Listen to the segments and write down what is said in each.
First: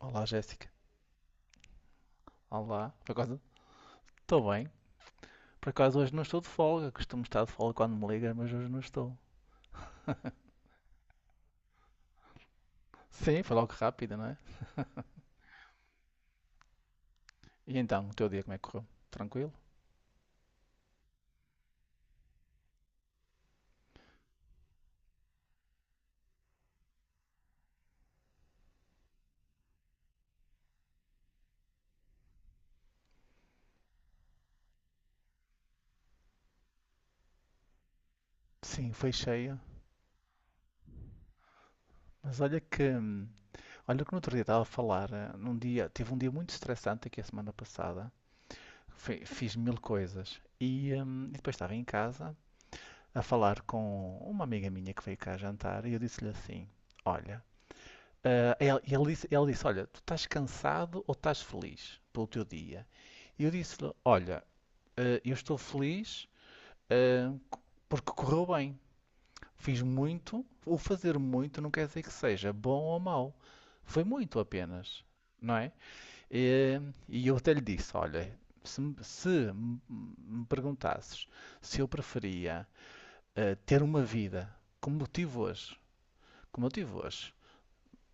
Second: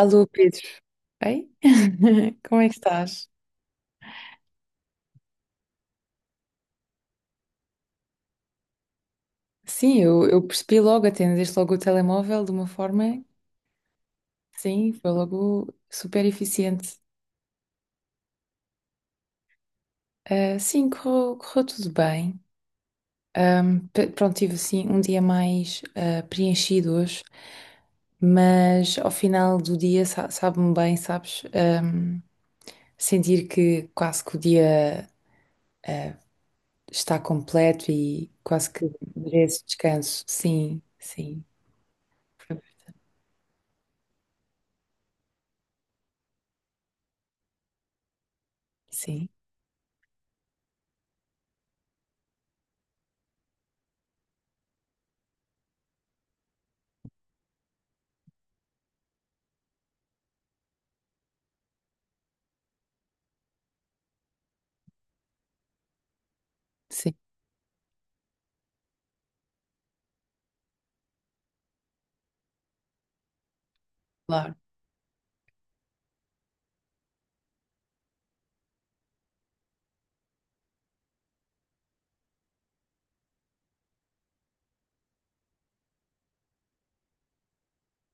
Olá, Pedro. Jéssica. Ei? Como é que Olá. Por estás? acaso, estou bem. Por acaso, hoje não estou de folga. Costumo estar de folga quando me ligas, mas hoje não estou. Sim, eu percebi logo, atendeste logo o telemóvel de uma forma, Sim, foi logo rápido, não é? sim, foi logo super eficiente. E então, o teu dia como é que correu? Tranquilo? Ah, sim, correu tudo bem. Pronto, tive assim um dia mais preenchido hoje, mas ao final do dia sabe-me bem, sabes? Sentir que quase que o dia está completo e quase que Sim, foi cheia. merece descanso. Sim, sim, Mas olha que. Olha que no outro dia estava a falar. Num dia, tive um dia muito estressante aqui a semana passada. Sim, Fiz mil coisas. E depois estava em casa a falar com uma amiga minha que veio cá jantar e eu disse-lhe assim: Olha, ele disse, olha, tu estás cansado ou estás feliz pelo teu dia? E eu disse-lhe, olha, eu estou feliz, sim, ah, c- porque correu bem. Fiz muito, o fazer muito não quer dizer que seja bom ou mau. Foi muito claro. apenas, não é? Eh, E eu até lhe disse, olha, se, me se me- me perguntasses se eu preferia ter uma vida como eu tive hoje, como eu tive hoje,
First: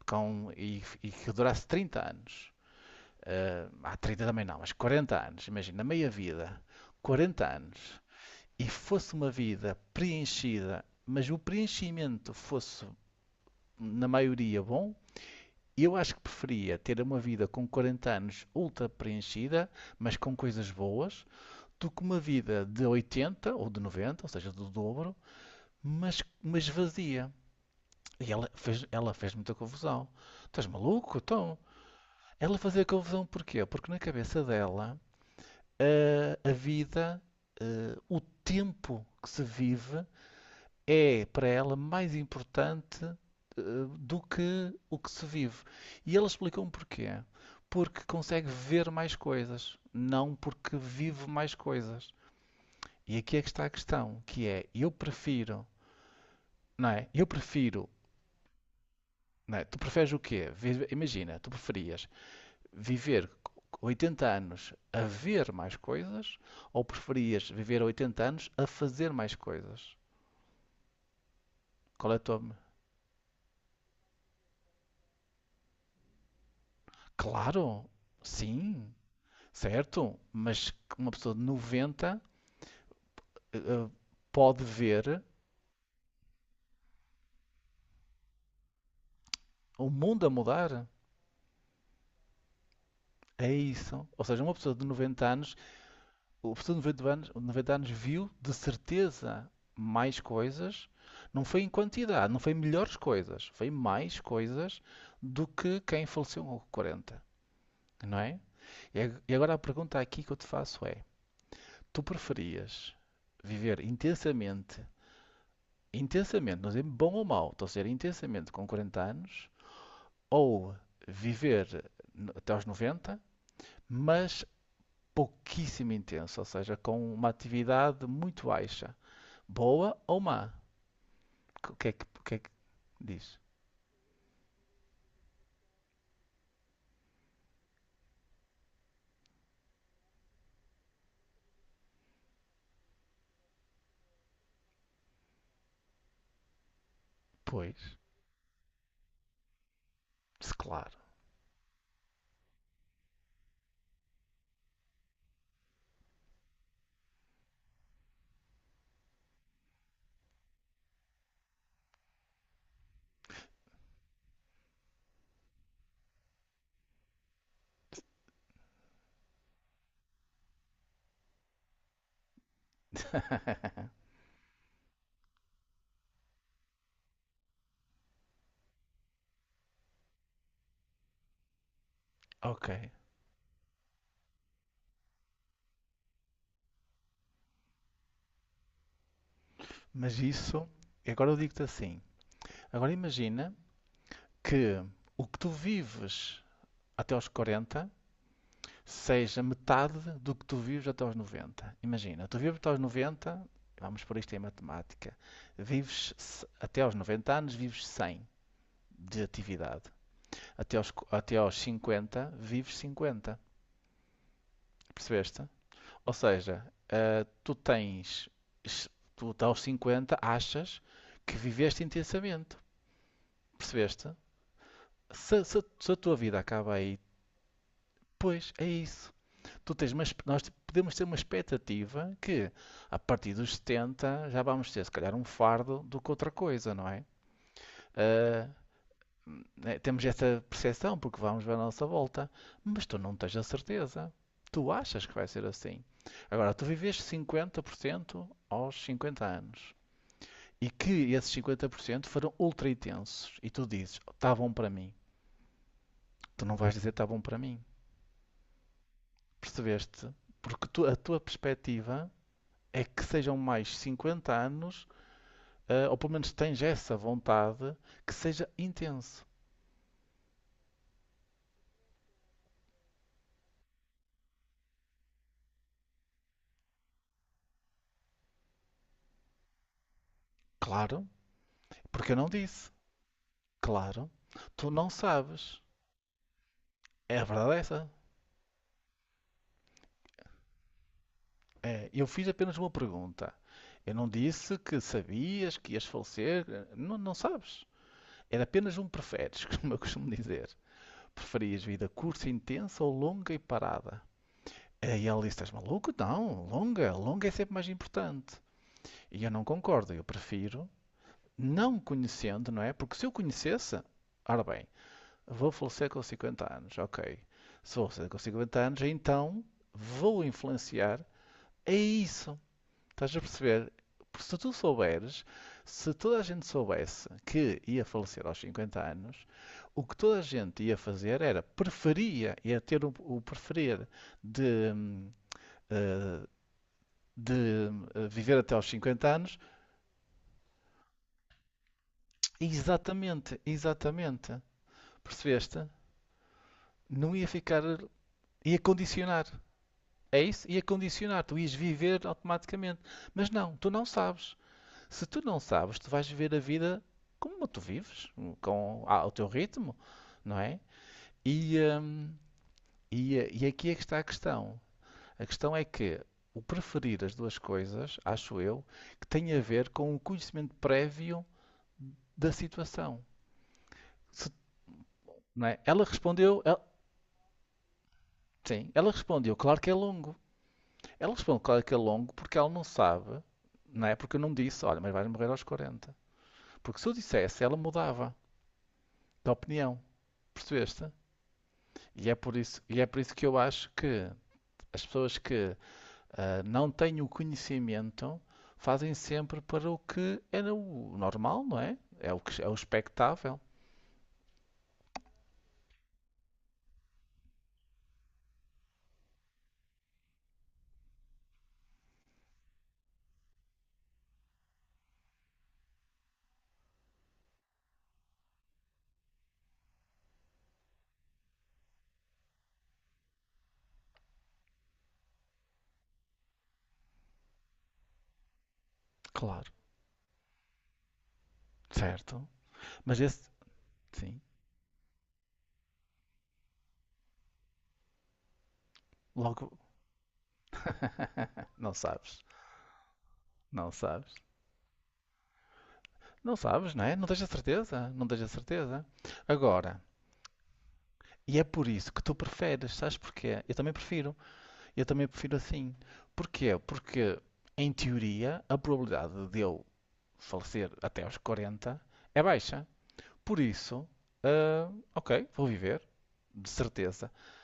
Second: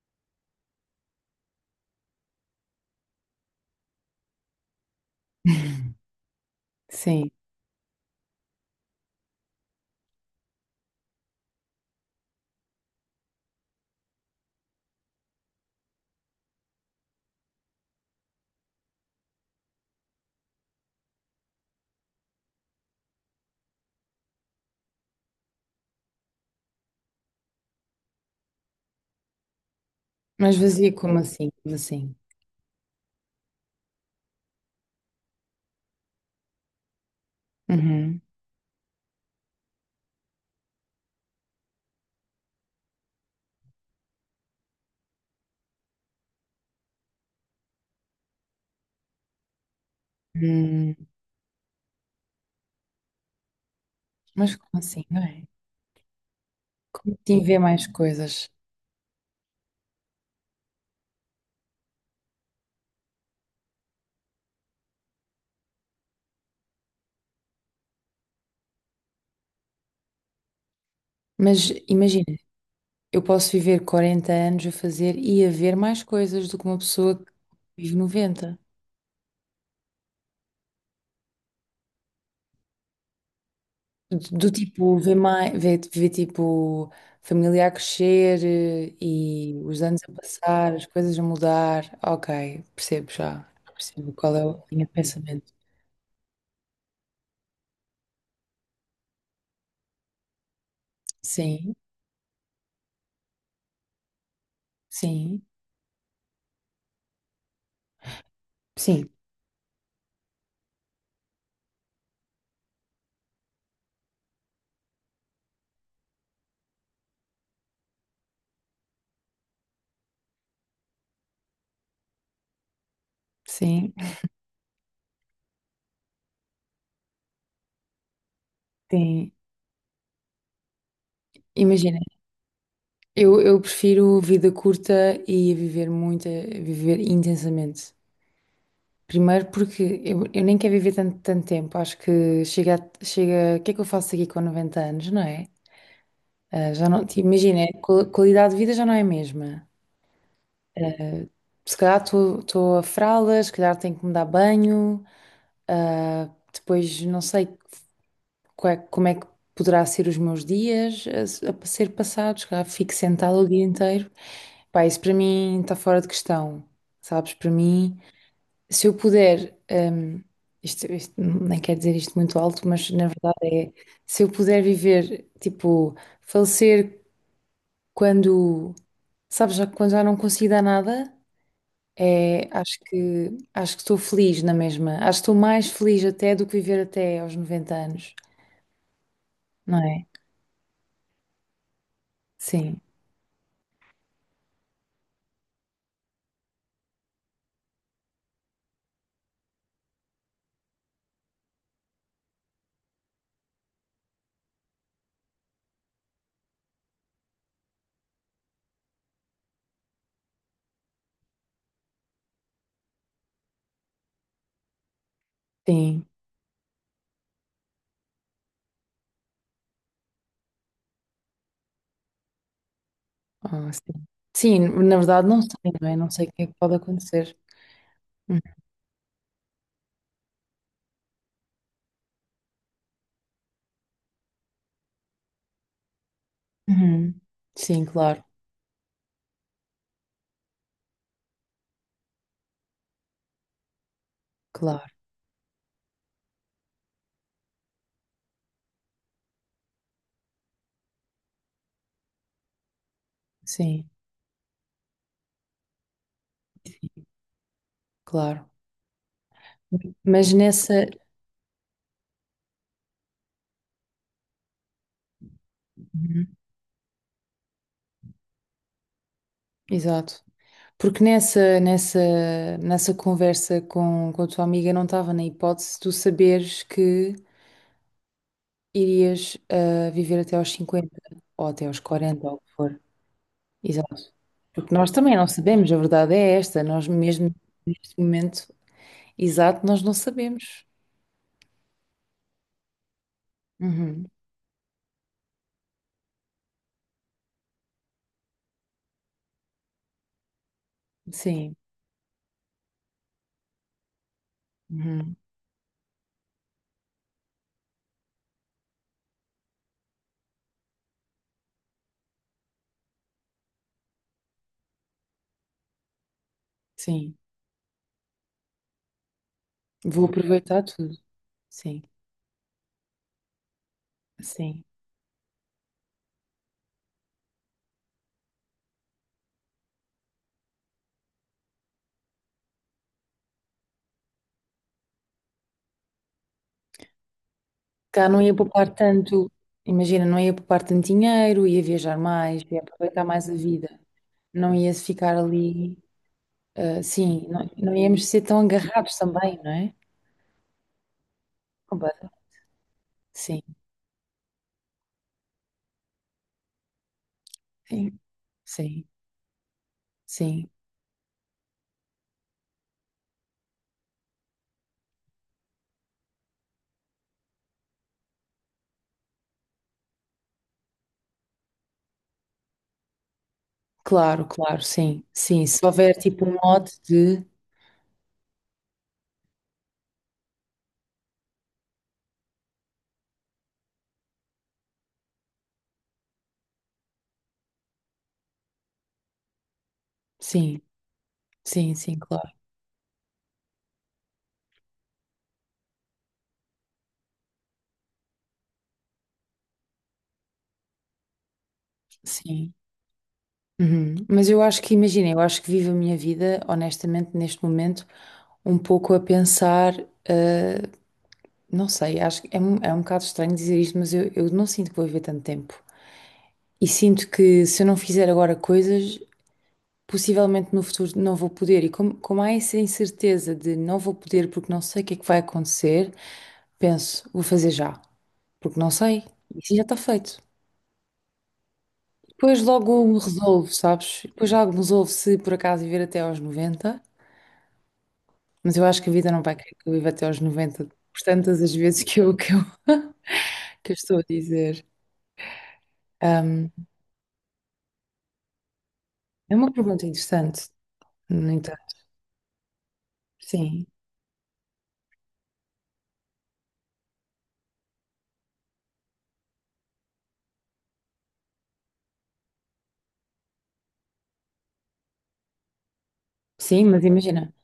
e que durasse 30 anos, eh, há 30 também não, mas 40 anos, imagina, na meia vida, Sim. 40 anos, e fosse uma vida preenchida, mas o preenchimento fosse, na maioria, bom, eu acho que preferia ter uma vida com 40 anos ultra preenchida, mas com coisas boas, do que uma vida de 80 ou de 90, ou seja, do dobro, mas vazia. Ela fez muita confusão. Mas Estás vazio como maluco? assim? Então, Como assim? ela fazia confusão porquê? Porque na cabeça dela a vida, o Uhum. tempo que se vive é para ela mais importante do que o que se vive. E ele explicou-me porquê. Porque consegue ver mais coisas, não porque Hum, vive mais coisas. E aqui é que está a questão, que mas é, como eu assim? Não é? prefiro, não é? Como Eu assim, ver mais prefiro, coisas? não é? Tu preferes o quê? Imagina, tu preferias viver 80 anos a ver mais coisas ou preferias viver 80 anos a fazer mais coisas? Mas Qual é a imagina, tua. eu posso viver 40 anos a fazer e a ver mais coisas do que uma pessoa que Claro, vive 90. sim, certo, mas uma pessoa de 90 eh, eh, Do pode tipo, ver ver mais, ver tipo, família a crescer e os o anos a mundo a passar, as mudar. coisas a mudar. Ok, percebo já. É isso. Percebo Ou qual é seja, uma a pessoa linha de de 90 pensamento. anos, o professor de 90 anos, 90 anos viu de certeza mais coisas, não foi em Sim, quantidade, não foi melhores coisas, foi mais coisas sim, do que quem faleceu com 40, não é? sim, E agora a pergunta aqui que eu te faço é: tu preferias viver intensamente, intensamente, não dizer bom ou mau, estou a dizer intensamente com 40 anos, ou viver até aos 90, sim, mas pouquíssimo intenso, ou seja, com uma atividade muito baixa? sim. Boa ou má? Imagina. É que diz? Eu prefiro vida curta e a viver muito, a viver intensamente. Primeiro porque eu nem quero viver tanto, tanto tempo. Acho que chega, chega. O que é que eu faço aqui com 90 anos, não é? Ah, já não, imagina, a Pois, qualidade de vida já não é a mesma. claro. Se calhar estou a fraldas, se calhar tenho que me dar banho. Ah, depois, não sei, como é que poderá ser os meus dias a ser passados, cá fico sentada o dia inteiro. Pá, isso para mim está fora de questão, sabes? Para mim, se eu puder, isto nem quero dizer isto muito alto, mas na verdade é, se eu puder viver, tipo, falecer quando, sabes, já, quando já não consigo dar nada, é, Ok. Acho que estou feliz na mesma, acho que estou mais feliz até do que viver até aos 90 anos, não é? Mas isso, agora eu digo-te assim. Sim, Agora imagina que o que tu vives até aos 40 seja metade do que tu vives até aos 90. Imagina, tu vives até aos 90, vamos por isto em matemática, vives até aos 90 anos, vives 100 de atividade. Até aos 50, vives 50. Percebeste? sim. Ou seja, eh, tu tens, tu tá aos 50 achas que viveste intensamente, Ah, sim. percebeste? Sim, na verdade não sei, não Se é? a Não tua sei o vida que é que pode acaba aí, acontecer. pois é isso. Tu tens uma, expe- nós podemos ter uma expectativa que a partir dos 70 já vamos ter se calhar um fardo do que outra coisa, não é? Uhum. Sim, claro, Eh, né, temos essa percepção porque vamos ver à nossa volta, mas tu não tens a certeza. Tu claro, achas que vai ser assim. Agora, tu viveste 50% aos 50 anos, e que esses 50% foram ultra intensos e tu sim, dizes, está bom para mim. Tu não vais dizer está bom para mim. claro. Percebeste? Mas nessa. A tua perspectiva é que sejam mais 50 anos, ou pelo Uhum. menos tens essa vontade, que seja intenso. Exato. Porque nessa conversa com a tua amiga não estava na hipótese de tu saberes que irias viver até aos 50 Claro, ou até aos porque eu 40 não ou o que disse. for. Claro, Exato. tu Porque não nós também não sabes. sabemos, a verdade é esta, nós É, a mesmo verdade é essa. neste momento exato, nós não sabemos. É, eu fiz apenas uma pergunta. Eu Uhum. não disse que sabias que ias falecer. Não sabes. Era apenas um preferes, como eu costumo dizer. Sim, Preferias vida curta e intensa ou longa e parada? E uhum, ele disse: Estás maluco? Não, longa. Longa é sempre mais importante. E eu não concordo. Eu prefiro, não conhecendo, não é? Porque se eu conhecesse, ora bem, vou falecer com 50 anos, sim. ok. Se vou falecer com 50 anos, então Vou vou aproveitar tudo. influenciar. É Sim, isso. Estás a perceber? Porque se tu sim. souberes, se toda a gente soubesse que ia falecer aos 50 anos, o que toda a gente ia fazer era preferia, ia ter o preferir de, eh, de Cá não ia viver até poupar aos 50 tanto, anos. imagina, não ia poupar tanto dinheiro, ia viajar mais, ia aproveitar mais a Exatamente, vida. exatamente. Não ia ficar Percebeste? ali, Não ia sim, não, ficar, não íamos ser tão ia agarrados condicionar. também, não é? É isso? Ia condicionar, tu ias viver Completa. automaticamente. Mas Sim, não, tu não sabes. Se tu não sabes, tu vais viver a vida como tu sim, vives, com sim, o teu ritmo, não sim. é? E, e aqui é que está a questão. A questão é que o preferir as duas coisas, acho eu, que tem a ver com o conhecimento prévio da situação. Claro, Se- claro, sim, sim. não é? Se houver tipo um mote de. Sim, ela respondeu, claro que é longo. Ela respondeu, claro que é longo, porque ela não sabe, não é? Porque eu não disse, olha, mas vais morrer aos 40. Porque se eu dissesse, ela mudava de opinião. Sim, Percebeste? sim, sim, claro. E é por isso que eu acho que as pessoas que não têm o conhecimento fazem sempre para o que era o normal, não é? É o que é o Sim. expectável. Uhum. Mas eu acho que, imagina, eu acho que vivo a minha vida, honestamente, neste momento, um pouco a pensar, eh, não sei, acho que é, é um bocado estranho dizer isto, mas eu não sinto que vou viver tanto tempo. E sinto que se eu não fizer agora coisas, possivelmente no futuro não vou poder. E como há essa incerteza de não vou poder porque não sei o que é que vai acontecer, penso, vou fazer já, porque não sei, Claro, isso já está feito. certo. Depois logo me Mas esse, resolvo, sabes? sim, Depois logo me resolvo se por acaso viver até aos 90. Mas eu acho que a vida não vai logo querer que eu viva até aos 90, por tantas as não vezes que eu, sabes, que eu, não que eu estou a sabes. dizer. Não Ahm, sabes, não é? Não tens a certeza, É uma Agora, pergunta interessante, no e é entanto. por isso que tu preferes, sabes porquê? Sim, Eu também prefiro assim. Porquê? Porque, em teoria, a probabilidade de eu falecer até aos 40 é baixa. Por isso, ok, vou viver, de sim, mas certeza. imagina,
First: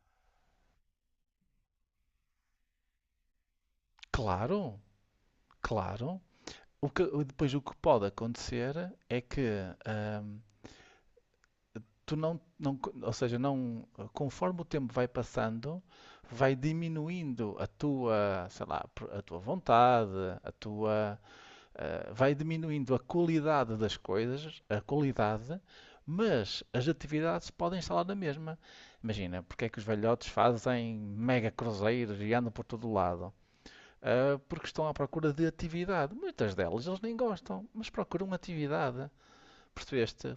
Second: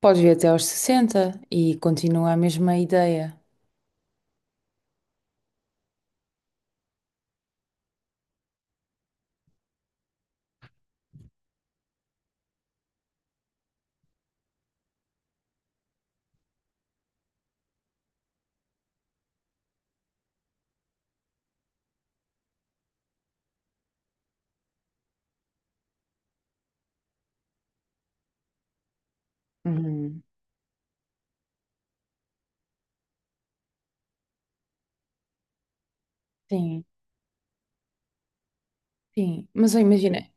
podes vir até aos 60 e continua a mesma ideia. Claro, claro. Depois o que pode acontecer é que ahm, tu não, não, ou seja, não, conforme o tempo vai passando, vai diminuindo a tua, sei lá, a tua vontade, a tua vai diminuindo a qualidade das coisas, a qualidade, mas as atividades podem instalar na mesma. Imagina, porque é que os Uhum. velhotes fazem mega cruzeiros e andam por todo o lado? Porque estão à procura de atividade. Muitas Sim, delas eles nem gostam, mas procuram atividade. sim. Mas eu imagina, Percebeste?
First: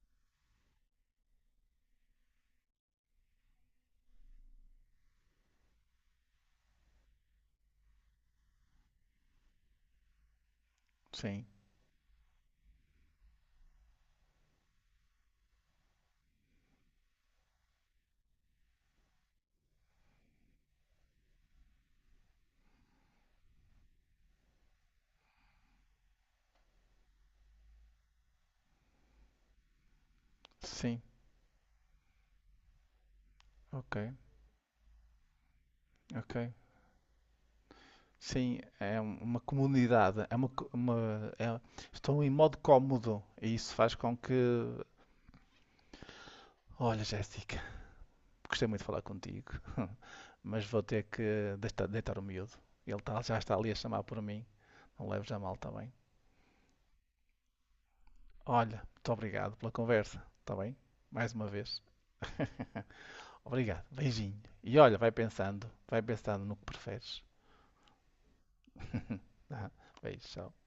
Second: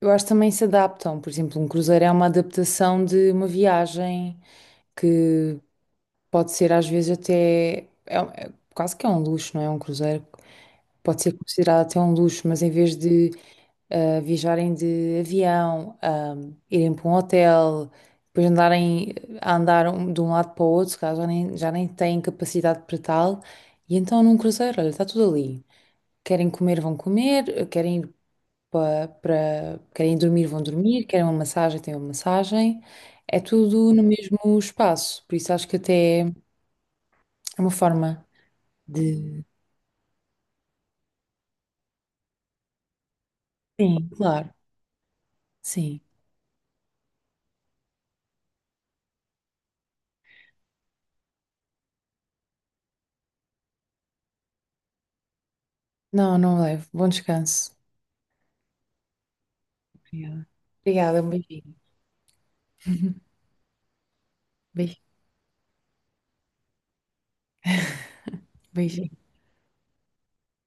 eu acho que também se adaptam. Por exemplo, um cruzeiro é uma adaptação de uma viagem que pode ser às vezes até. É, quase que é um luxo, não é? Um cruzeiro pode ser Sim, considerado até um luxo, mas em vez de viajarem de avião, irem para um hotel, depois andarem a andar de um lado para o outro, se calhar já nem têm capacidade para tal. E então num cruzeiro, olha, está tudo ali. Querem comer, vão comer, querem ir querem dormir, vão sim, dormir, querem uma massagem, têm uma massagem. É tudo ok, no mesmo espaço, por isso acho que até é ok. uma forma Sim, é uma de. comunidade, é estão em modo cómodo e isso faz Sim, com que. claro, sim. Olha, Jéssica, gostei muito de falar contigo, mas vou ter que deitar, deitar o miúdo. Já está ali a chamar por mim. Não leves a mal, está bem? Não, não levo. Bom descanso. Olha, muito obrigado pela conversa, Obrigada. está bem? Obrigada, um Mais uma beijinho. vez. Obrigado, beijinho. E olha, Beijo- vai pensando no que preferes. Beijinho. Ah, beijo, tchau.